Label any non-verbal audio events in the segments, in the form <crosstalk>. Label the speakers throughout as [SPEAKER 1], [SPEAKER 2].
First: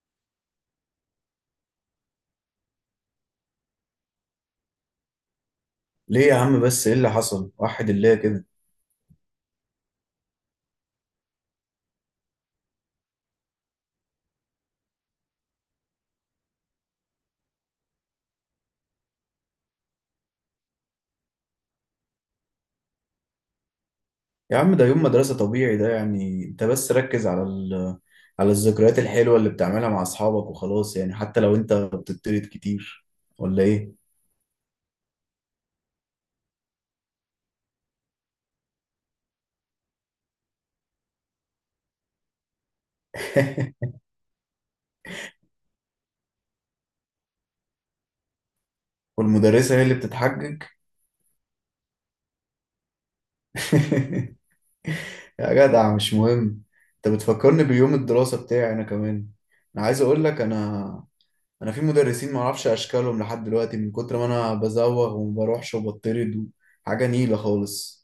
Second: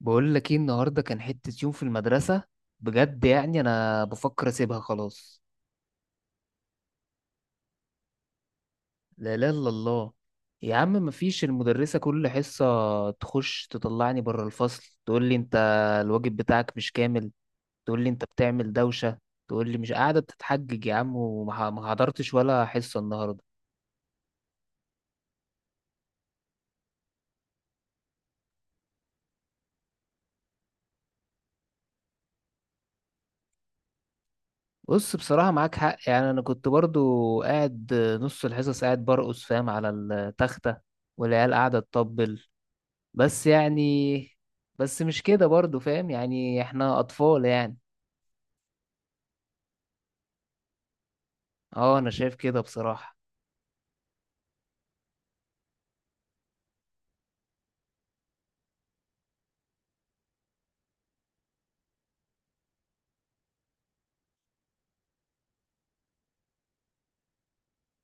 [SPEAKER 1] بقول لك ايه النهارده؟ كان حتة يوم في المدرسة، بجد. يعني انا بفكر اسيبها خلاص.
[SPEAKER 2] ليه يا عم؟ بس ايه اللي حصل وحد الله كده؟
[SPEAKER 1] لا لا الا الله! يا عم مفيش، المدرسة كل حصة تخش تطلعني بره الفصل، تقول لي انت الواجب بتاعك مش كامل، تقول لي انت بتعمل دوشة، تقول لي مش قاعدة، بتتحجج يا عم. ما حضرتش ولا حصة النهارده.
[SPEAKER 2] يا عم ده يوم مدرسة طبيعي، ده يعني انت بس ركز على على الذكريات الحلوة اللي بتعملها مع اصحابك وخلاص، يعني حتى لو انت بتطرد كتير، ولا ايه؟
[SPEAKER 1] بص بصراحة معاك حق. يعني انا كنت برضو قاعد نص الحصص قاعد برقص، فاهم، على التختة والعيال قاعدة تطبل، بس
[SPEAKER 2] <laughs>
[SPEAKER 1] يعني. بس مش كده برضو فاهم، يعني احنا اطفال يعني.
[SPEAKER 2] والمدرسة هي اللي بتتحجج.
[SPEAKER 1] اه انا شايف كده بصراحة.
[SPEAKER 2] <laughs> يا جدع مش مهم. انت بتفكرني بيوم الدراسة بتاعي انا كمان. انا عايز اقول لك، انا في مدرسين ما اعرفش اشكالهم لحد دلوقتي من كتر ما انا بزوغ وما بروحش وبطرد. حاجة نيلة خالص.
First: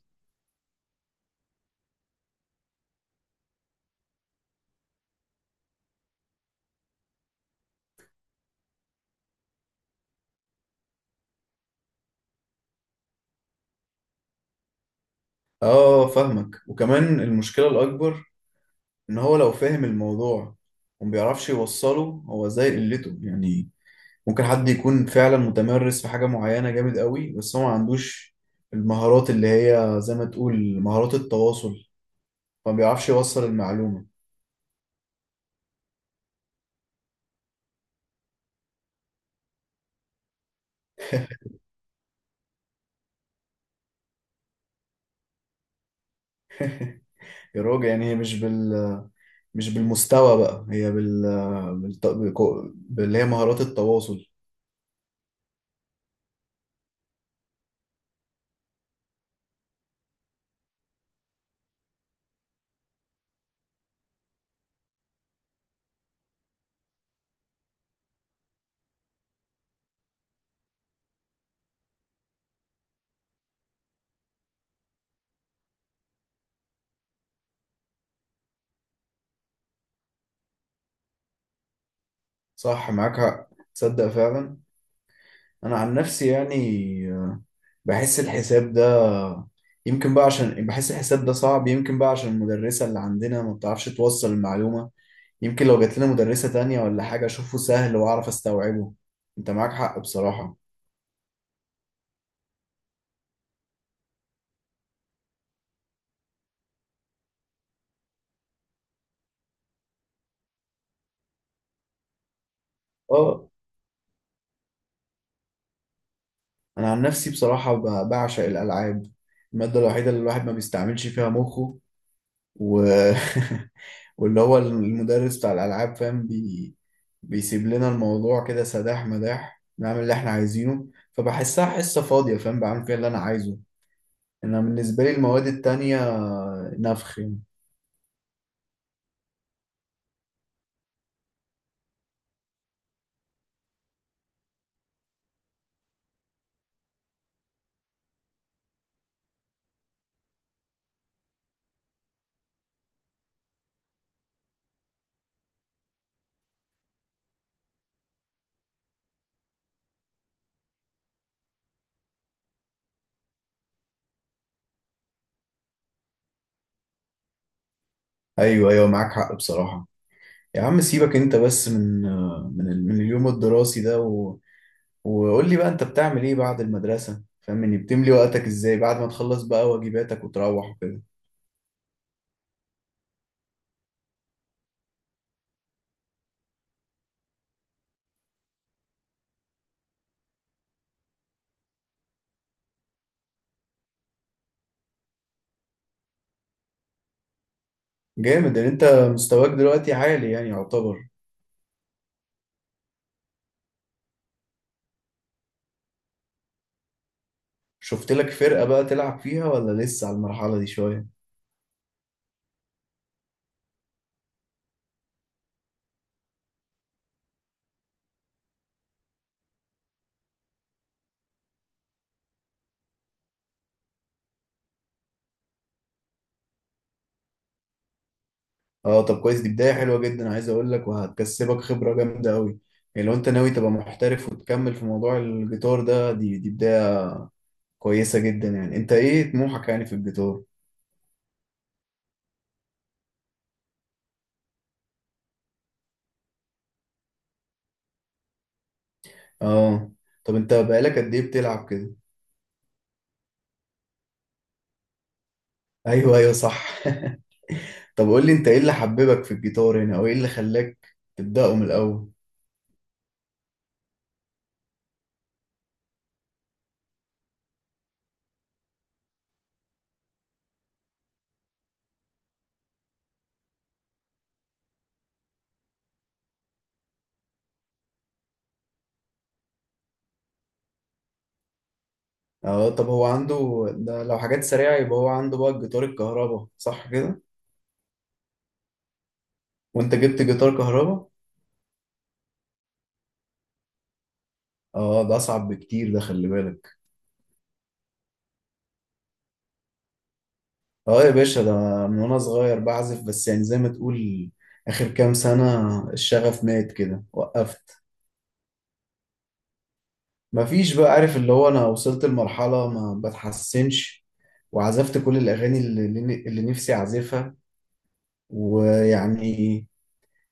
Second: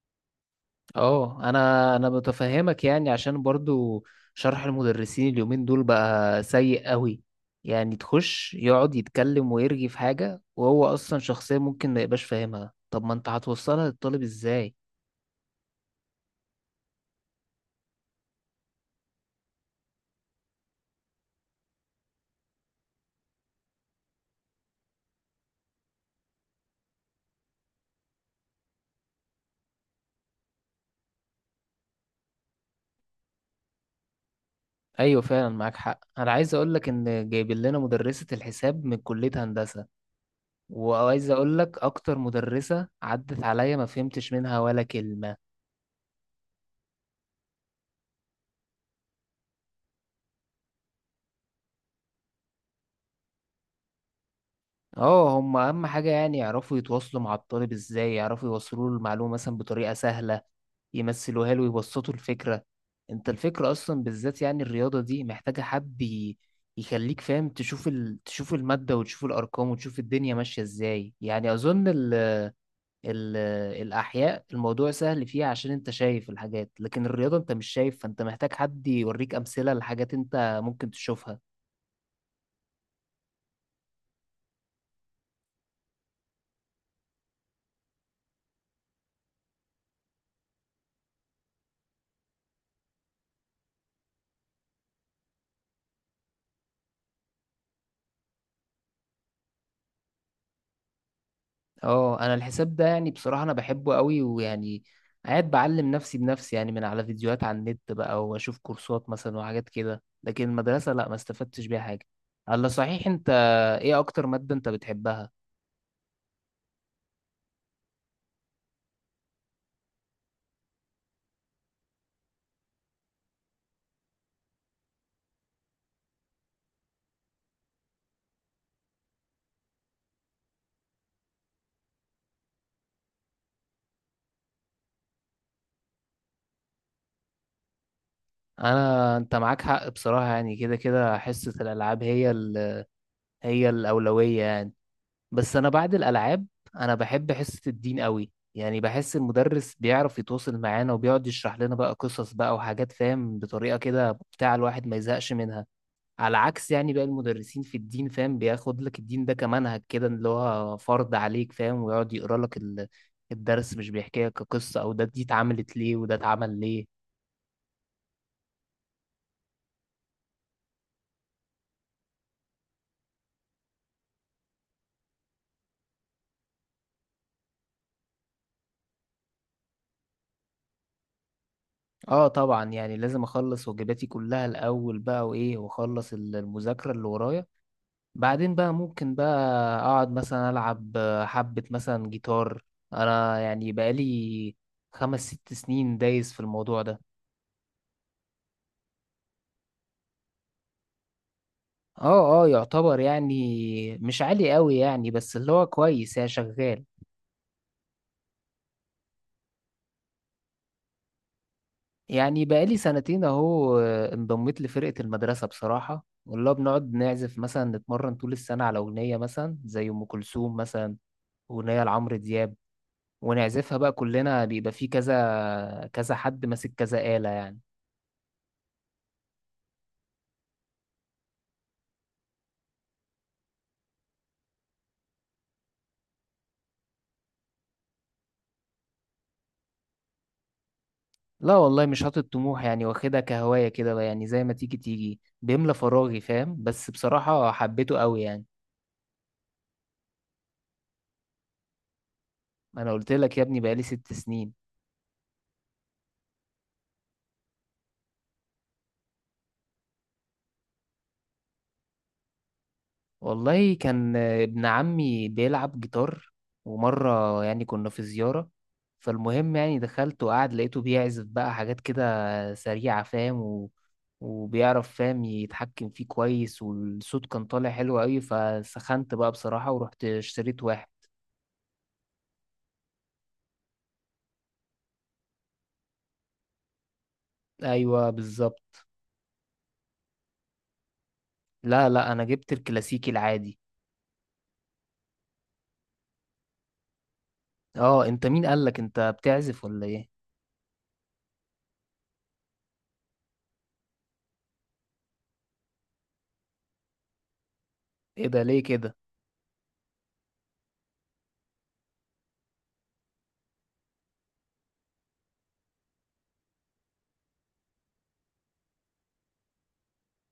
[SPEAKER 1] اه انا متفهمك، يعني عشان برضو شرح المدرسين اليومين دول بقى سيء قوي. يعني تخش يقعد يتكلم ويرغي في حاجة، وهو اصلا شخصية ممكن ما يبقاش فاهمها، طب ما انت هتوصلها للطالب ازاي؟
[SPEAKER 2] اه فاهمك، وكمان المشكلة الأكبر إن هو لو فاهم الموضوع وما بيعرفش يوصله، هو زي قلته يعني. ممكن حد يكون فعلا متمرس في حاجة معينة جامد قوي، بس هو ما عندوش المهارات اللي هي زي ما تقول مهارات التواصل، فما بيعرفش يوصل المعلومة.
[SPEAKER 1] ايوه فعلا معاك حق. انا عايز اقولك ان جايبين لنا مدرسة الحساب من كلية هندسة، وعايز اقول لك اكتر مدرسة عدت عليا ما فهمتش منها ولا كلمة.
[SPEAKER 2] يا راجل يعني هي مش بالمستوى بقى، هي باللي هي مهارات التواصل.
[SPEAKER 1] اه هم اهم حاجة يعني يعرفوا يتواصلوا مع الطالب ازاي، يعرفوا يوصلوا له المعلومة مثلا بطريقة سهلة، يمثلوها له ويبسطوا الفكرة. انت الفكرة اصلا بالذات يعني الرياضة دي محتاجة حد يخليك فاهم تشوف تشوف المادة وتشوف الارقام وتشوف الدنيا ماشية ازاي. يعني اظن ال- الأحياء الموضوع سهل فيها عشان أنت شايف الحاجات، لكن الرياضة أنت مش شايف، فأنت محتاج حد يوريك أمثلة لحاجات أنت ممكن تشوفها.
[SPEAKER 2] صح معاك حق. تصدق فعلا، أنا عن نفسي يعني بحس الحساب ده، يمكن بقى عشان بحس الحساب ده صعب يمكن بقى عشان المدرسة اللي عندنا ما بتعرفش توصل المعلومة. يمكن لو جات لنا مدرسة تانية ولا حاجة أشوفه سهل وأعرف أستوعبه. أنت معاك حق بصراحة.
[SPEAKER 1] اه أنا الحساب ده يعني بصراحة أنا بحبه قوي، ويعني قاعد بعلم نفسي بنفسي يعني، من على فيديوهات على النت بقى، وأشوف كورسات مثلا وحاجات كده، لكن المدرسة لأ ما استفدتش بيها حاجة. الله صحيح أنت،
[SPEAKER 2] أه.
[SPEAKER 1] إيه أكتر مادة أنت بتحبها؟
[SPEAKER 2] أنا عن نفسي بصراحة بعشق الألعاب. المادة الوحيدة اللي الواحد ما بيستعملش فيها مخه و... <laughs> واللي هو المدرس بتاع الألعاب فاهم بيسيب لنا الموضوع كده سداح مداح، نعمل اللي احنا عايزينه. فبحسها حصة فاضية فاهم، بعمل فيها اللي أنا عايزه. انا بالنسبه لي المواد التانية نفخ يعني.
[SPEAKER 1] أنا أنت معاك حق بصراحة، يعني كده كده حصة الألعاب هي هي الأولوية يعني. بس انا بعد الالعاب انا بحب حصه الدين قوي. يعني بحس المدرس بيعرف يتواصل معانا وبيقعد يشرح لنا بقى قصص بقى وحاجات، فاهم، بطريقه كده بتاع الواحد ما يزهقش منها. على عكس يعني بقى المدرسين في الدين، فاهم، بياخد لك الدين ده كمنهج كده اللي هو فرض عليك، فاهم، ويقعد يقرا لك الدرس مش بيحكي لك قصه، او ده دي اتعملت ليه وده اتعمل ليه.
[SPEAKER 2] ايوه ايوه معاك حق بصراحه. يا عم سيبك انت بس من اليوم الدراسي ده. وقول لي بقى انت بتعمل ايه بعد المدرسه؟ فاهمني بتملي وقتك ازاي بعد ما تخلص بقى واجباتك وتروح وكده.
[SPEAKER 1] اه طبعا. يعني لازم اخلص واجباتي كلها الاول بقى، وايه، واخلص المذاكره اللي ورايا، بعدين بقى ممكن بقى اقعد مثلا العب حبة مثلا جيتار. انا يعني بقالي 5 6 سنين دايس في الموضوع ده.
[SPEAKER 2] جامد ان انت مستواك دلوقتي عالي يعني، يعتبر.
[SPEAKER 1] اه اه يعتبر، يعني مش عالي قوي يعني بس اللي هو كويس يعني شغال.
[SPEAKER 2] شفت لك فرقه بقى تلعب فيها، ولا لسه على المرحله دي شويه؟
[SPEAKER 1] يعني بقالي سنتين اهو، انضميت لفرقة المدرسة بصراحة، والله بنقعد نعزف مثلا، نتمرن طول السنة على أغنية مثلا زي أم كلثوم مثلا، أغنية لعمرو دياب، ونعزفها بقى كلنا، بيبقى فيه كذا كذا حد ماسك كذا آلة يعني.
[SPEAKER 2] اه طب كويس، دي بدايه حلوه جدا. عايز اقول لك وهتكسبك خبره جامده قوي، يعني لو انت ناوي تبقى محترف وتكمل في موضوع الجيتار ده دي بدايه كويسة جدا. يعني انت ايه طموحك يعني في الجيتار؟
[SPEAKER 1] لا والله مش حاطط طموح، يعني واخدها كهواية كده بقى، يعني زي ما تيجي تيجي، بيملى فراغي فاهم، بس بصراحة حبيته قوي يعني.
[SPEAKER 2] اه طب انت بقالك قد ايه بتلعب كده؟
[SPEAKER 1] انا قلت لك يا ابني بقالي 6 سنين.
[SPEAKER 2] ايوه ايوه صح. <laughs> طب قول لي انت ايه اللي حببك في الجيتار هنا، او ايه اللي خلاك تبدأه من الاول؟
[SPEAKER 1] والله كان ابن عمي بيلعب جيتار، ومرة يعني كنا في زيارة، فالمهم يعني دخلت وقعد لقيته بيعزف بقى حاجات كده سريعة، فاهم، وبيعرف فاهم يتحكم فيه كويس، والصوت كان طالع حلو قوي، فسخنت بقى بصراحة ورحت اشتريت واحد.
[SPEAKER 2] اه طب هو عنده ده لو حاجات سريعة، يبقى هو عنده بقى الجيتار الكهرباء صح كده؟
[SPEAKER 1] ايوه بالظبط.
[SPEAKER 2] وانت جبت جيتار كهرباء؟
[SPEAKER 1] لا لا انا جبت الكلاسيكي العادي.
[SPEAKER 2] اه ده اصعب بكتير ده، خلي بالك.
[SPEAKER 1] اه انت مين قالك انت بتعزف ولا ايه؟
[SPEAKER 2] اه يا باشا، ده من وانا صغير بعزف، بس يعني زي ما تقول اخر كام سنة الشغف مات كده، وقفت.
[SPEAKER 1] ايه ده ليه كده؟
[SPEAKER 2] مفيش بقى، عارف اللي هو انا وصلت لمرحلة ما بتحسنش، وعزفت كل الاغاني اللي نفسي اعزفها، ويعني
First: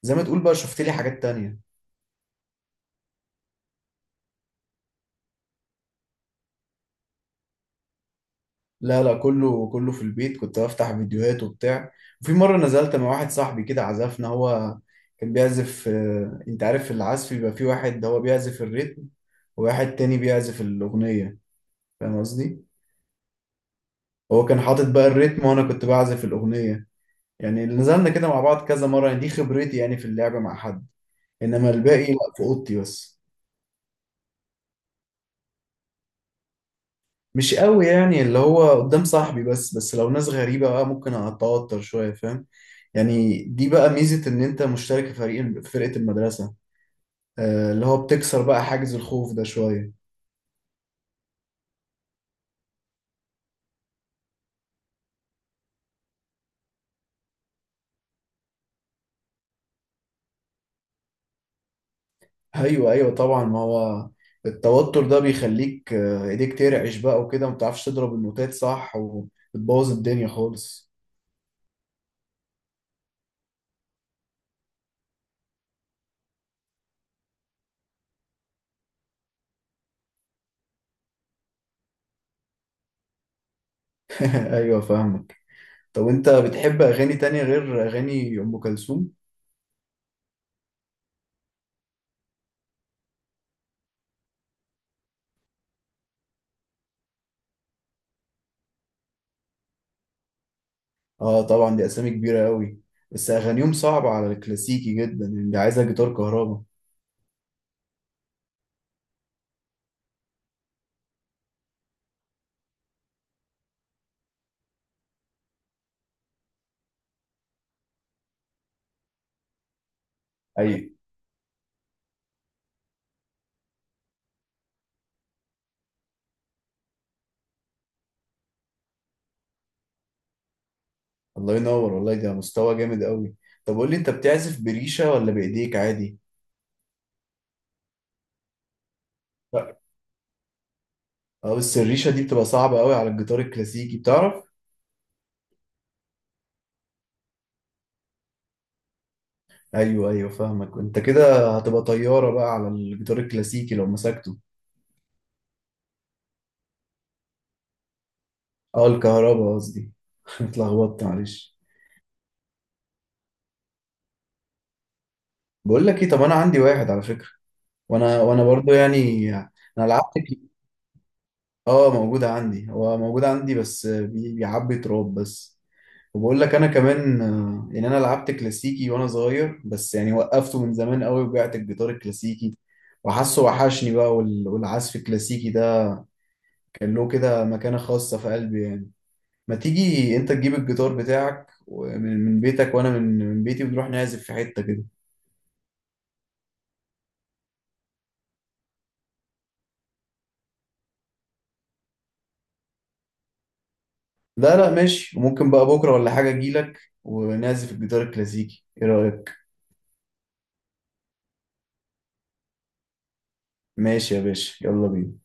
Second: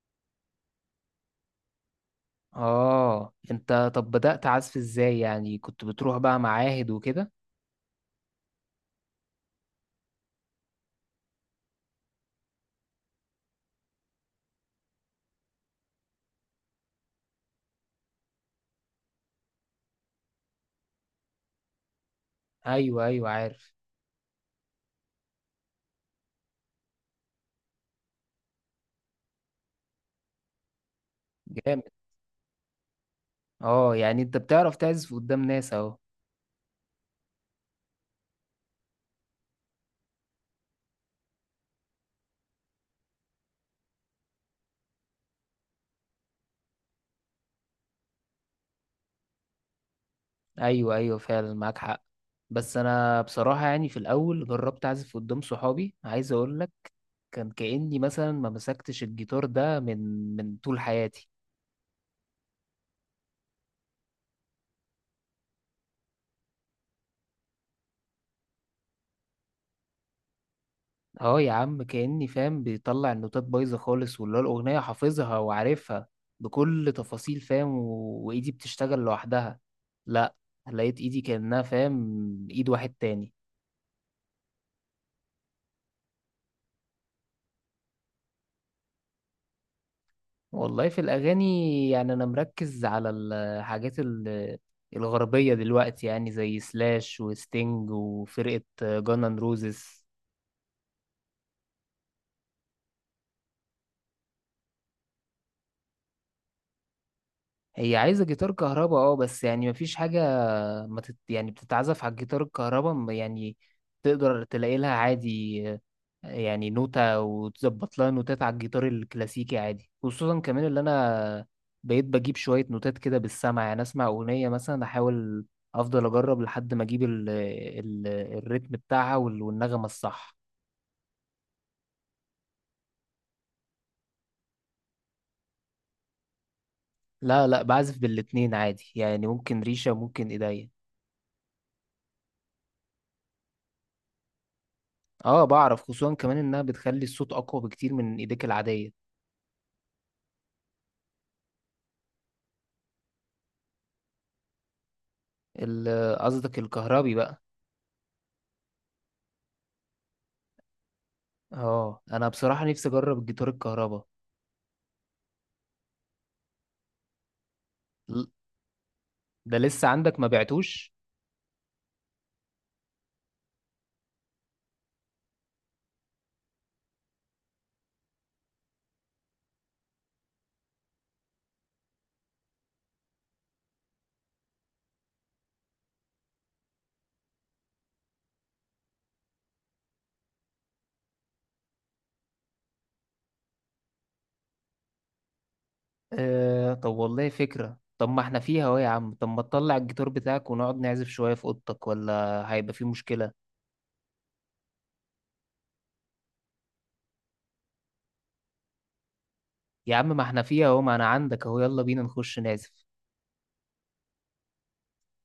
[SPEAKER 2] زي ما تقول بقى شفت لي حاجات تانية.
[SPEAKER 1] اه انت طب بدأت عزف ازاي؟ يعني كنت بتروح بقى معاهد وكده؟
[SPEAKER 2] لا لا، كله في البيت، كنت بفتح فيديوهات وبتاع. وفي مرة نزلت مع واحد صاحبي كده عزفنا، هو كان بيعزف انت عارف العزف بيبقى في واحد هو بيعزف الريتم، وواحد تاني بيعزف الأغنية، فاهم قصدي؟
[SPEAKER 1] ايوه ايوه عارف.
[SPEAKER 2] هو كان حاطط بقى الريتم وانا كنت بعزف الأغنية. يعني اللي نزلنا كده مع بعض كذا مرة، يعني دي خبرتي يعني في اللعبة مع حد، إنما
[SPEAKER 1] جامد.
[SPEAKER 2] الباقي لا، في أوضتي بس.
[SPEAKER 1] اه يعني انت بتعرف تعزف قدام ناس اهو.
[SPEAKER 2] مش قوي، يعني اللي هو قدام صاحبي بس، بس لو ناس غريبة بقى ممكن أتوتر شوية فاهم. يعني دي بقى ميزة إن أنت مشترك في فريق فرقة المدرسة، اللي هو بتكسر بقى حاجز الخوف ده شوية.
[SPEAKER 1] ايوه ايوه فعلا معاك حق. بس انا بصراحة يعني في الاول جربت اعزف قدام صحابي، عايز اقولك كان كأني مثلا ما مسكتش الجيتار ده من طول حياتي.
[SPEAKER 2] أيوه أيوه طبعا. ما هو التوتر ده بيخليك إيديك ترعش بقى وكده ومتعرفش تضرب النوتات صح وبتبوظ الدنيا خالص.
[SPEAKER 1] اه يا عم كأني فاهم بيطلع النوتات بايظة خالص، واللي هو الأغنية حافظها وعارفها بكل تفاصيل، فاهم، وإيدي بتشتغل لوحدها. لا، لقيت إيدي كأنها فاهم إيد واحد تاني.
[SPEAKER 2] <laughs> أيوه فاهمك. طب انت بتحب اغاني تانية غير اغاني ام كلثوم؟
[SPEAKER 1] والله في الأغاني يعني أنا مركز على الحاجات الغربية دلوقتي. يعني زي سلاش وستينج وفرقة جانان روزز.
[SPEAKER 2] اه طبعا دي اسامي كبيرة قوي، بس اغانيهم صعبة على الكلاسيكي جدا، يعني دي عايزة جيتار كهربا.
[SPEAKER 1] هي عايزة جيتار كهرباء اه، بس يعني مفيش حاجة، ما تت... يعني بتتعزف على الجيتار الكهرباء يعني تقدر تلاقي لها عادي، يعني نوتة وتظبط لها نوتات على الجيتار الكلاسيكي عادي. خصوصا كمان
[SPEAKER 2] اي،
[SPEAKER 1] اللي انا بقيت بجيب شوية نوتات كده بالسمع، يعني اسمع اغنية مثلا، احاول افضل اجرب لحد ما اجيب الريتم بتاعها والنغمة الصح.
[SPEAKER 2] الله ينور والله، ده مستوى جامد قوي. طب قول لي انت بتعزف بريشة ولا بايديك عادي؟
[SPEAKER 1] لا لا بعزف بالاتنين عادي، يعني ممكن
[SPEAKER 2] لا.
[SPEAKER 1] ريشة ممكن ايديا.
[SPEAKER 2] اه بس الريشة دي بتبقى صعبة قوي على الجيتار الكلاسيكي، بتعرف؟
[SPEAKER 1] اه بعرف، خصوصا كمان انها بتخلي الصوت اقوى بكتير من ايديك العادية.
[SPEAKER 2] ايوه ايوه فاهمك، انت كده هتبقى طيارة بقى على الجيتار الكلاسيكي لو مسكته.
[SPEAKER 1] قصدك الكهربي بقى؟
[SPEAKER 2] اه الكهربا قصدي. <laughs> اتلخبطت معلش.
[SPEAKER 1] اه انا بصراحة نفسي اجرب الجيتار الكهربا.
[SPEAKER 2] بقول لك ايه، طب انا عندي واحد على فكرة. وانا
[SPEAKER 1] ل-
[SPEAKER 2] وانا برضو يعني،
[SPEAKER 1] ده
[SPEAKER 2] انا
[SPEAKER 1] لسه
[SPEAKER 2] لعبت
[SPEAKER 1] عندك ما
[SPEAKER 2] كي-
[SPEAKER 1] بعتوش؟
[SPEAKER 2] اه موجودة عندي، هو موجود عندي بس بيعبي تراب بس. وبقول لك انا كمان، يعني انا لعبت كلاسيكي وانا صغير بس يعني وقفته من زمان قوي وبعت الجيتار الكلاسيكي. وحاسه وحشني بقى، والعزف الكلاسيكي ده كان له كده مكانة خاصة في قلبي يعني. ما تيجي انت تجيب الجيتار بتاعك من من بيتك، وانا من من بيتي، ونروح نعزف في حتة كده.
[SPEAKER 1] آه طب والله فكرة. طب ما احنا فيها اهو يا عم، طب ما تطلع الجيتار بتاعك ونقعد نعزف شوية في اوضتك، ولا هيبقى في مشكلة؟
[SPEAKER 2] لا لا ماشي، وممكن بقى بكرة ولا حاجة اجيلك ونعزف الجيتار الكلاسيكي، ايه رأيك؟
[SPEAKER 1] يا عم ما احنا فيها اهو، ما انا عندك اهو، يلا بينا نخش نعزف.
[SPEAKER 2] ماشي يا باشا، يلا بينا.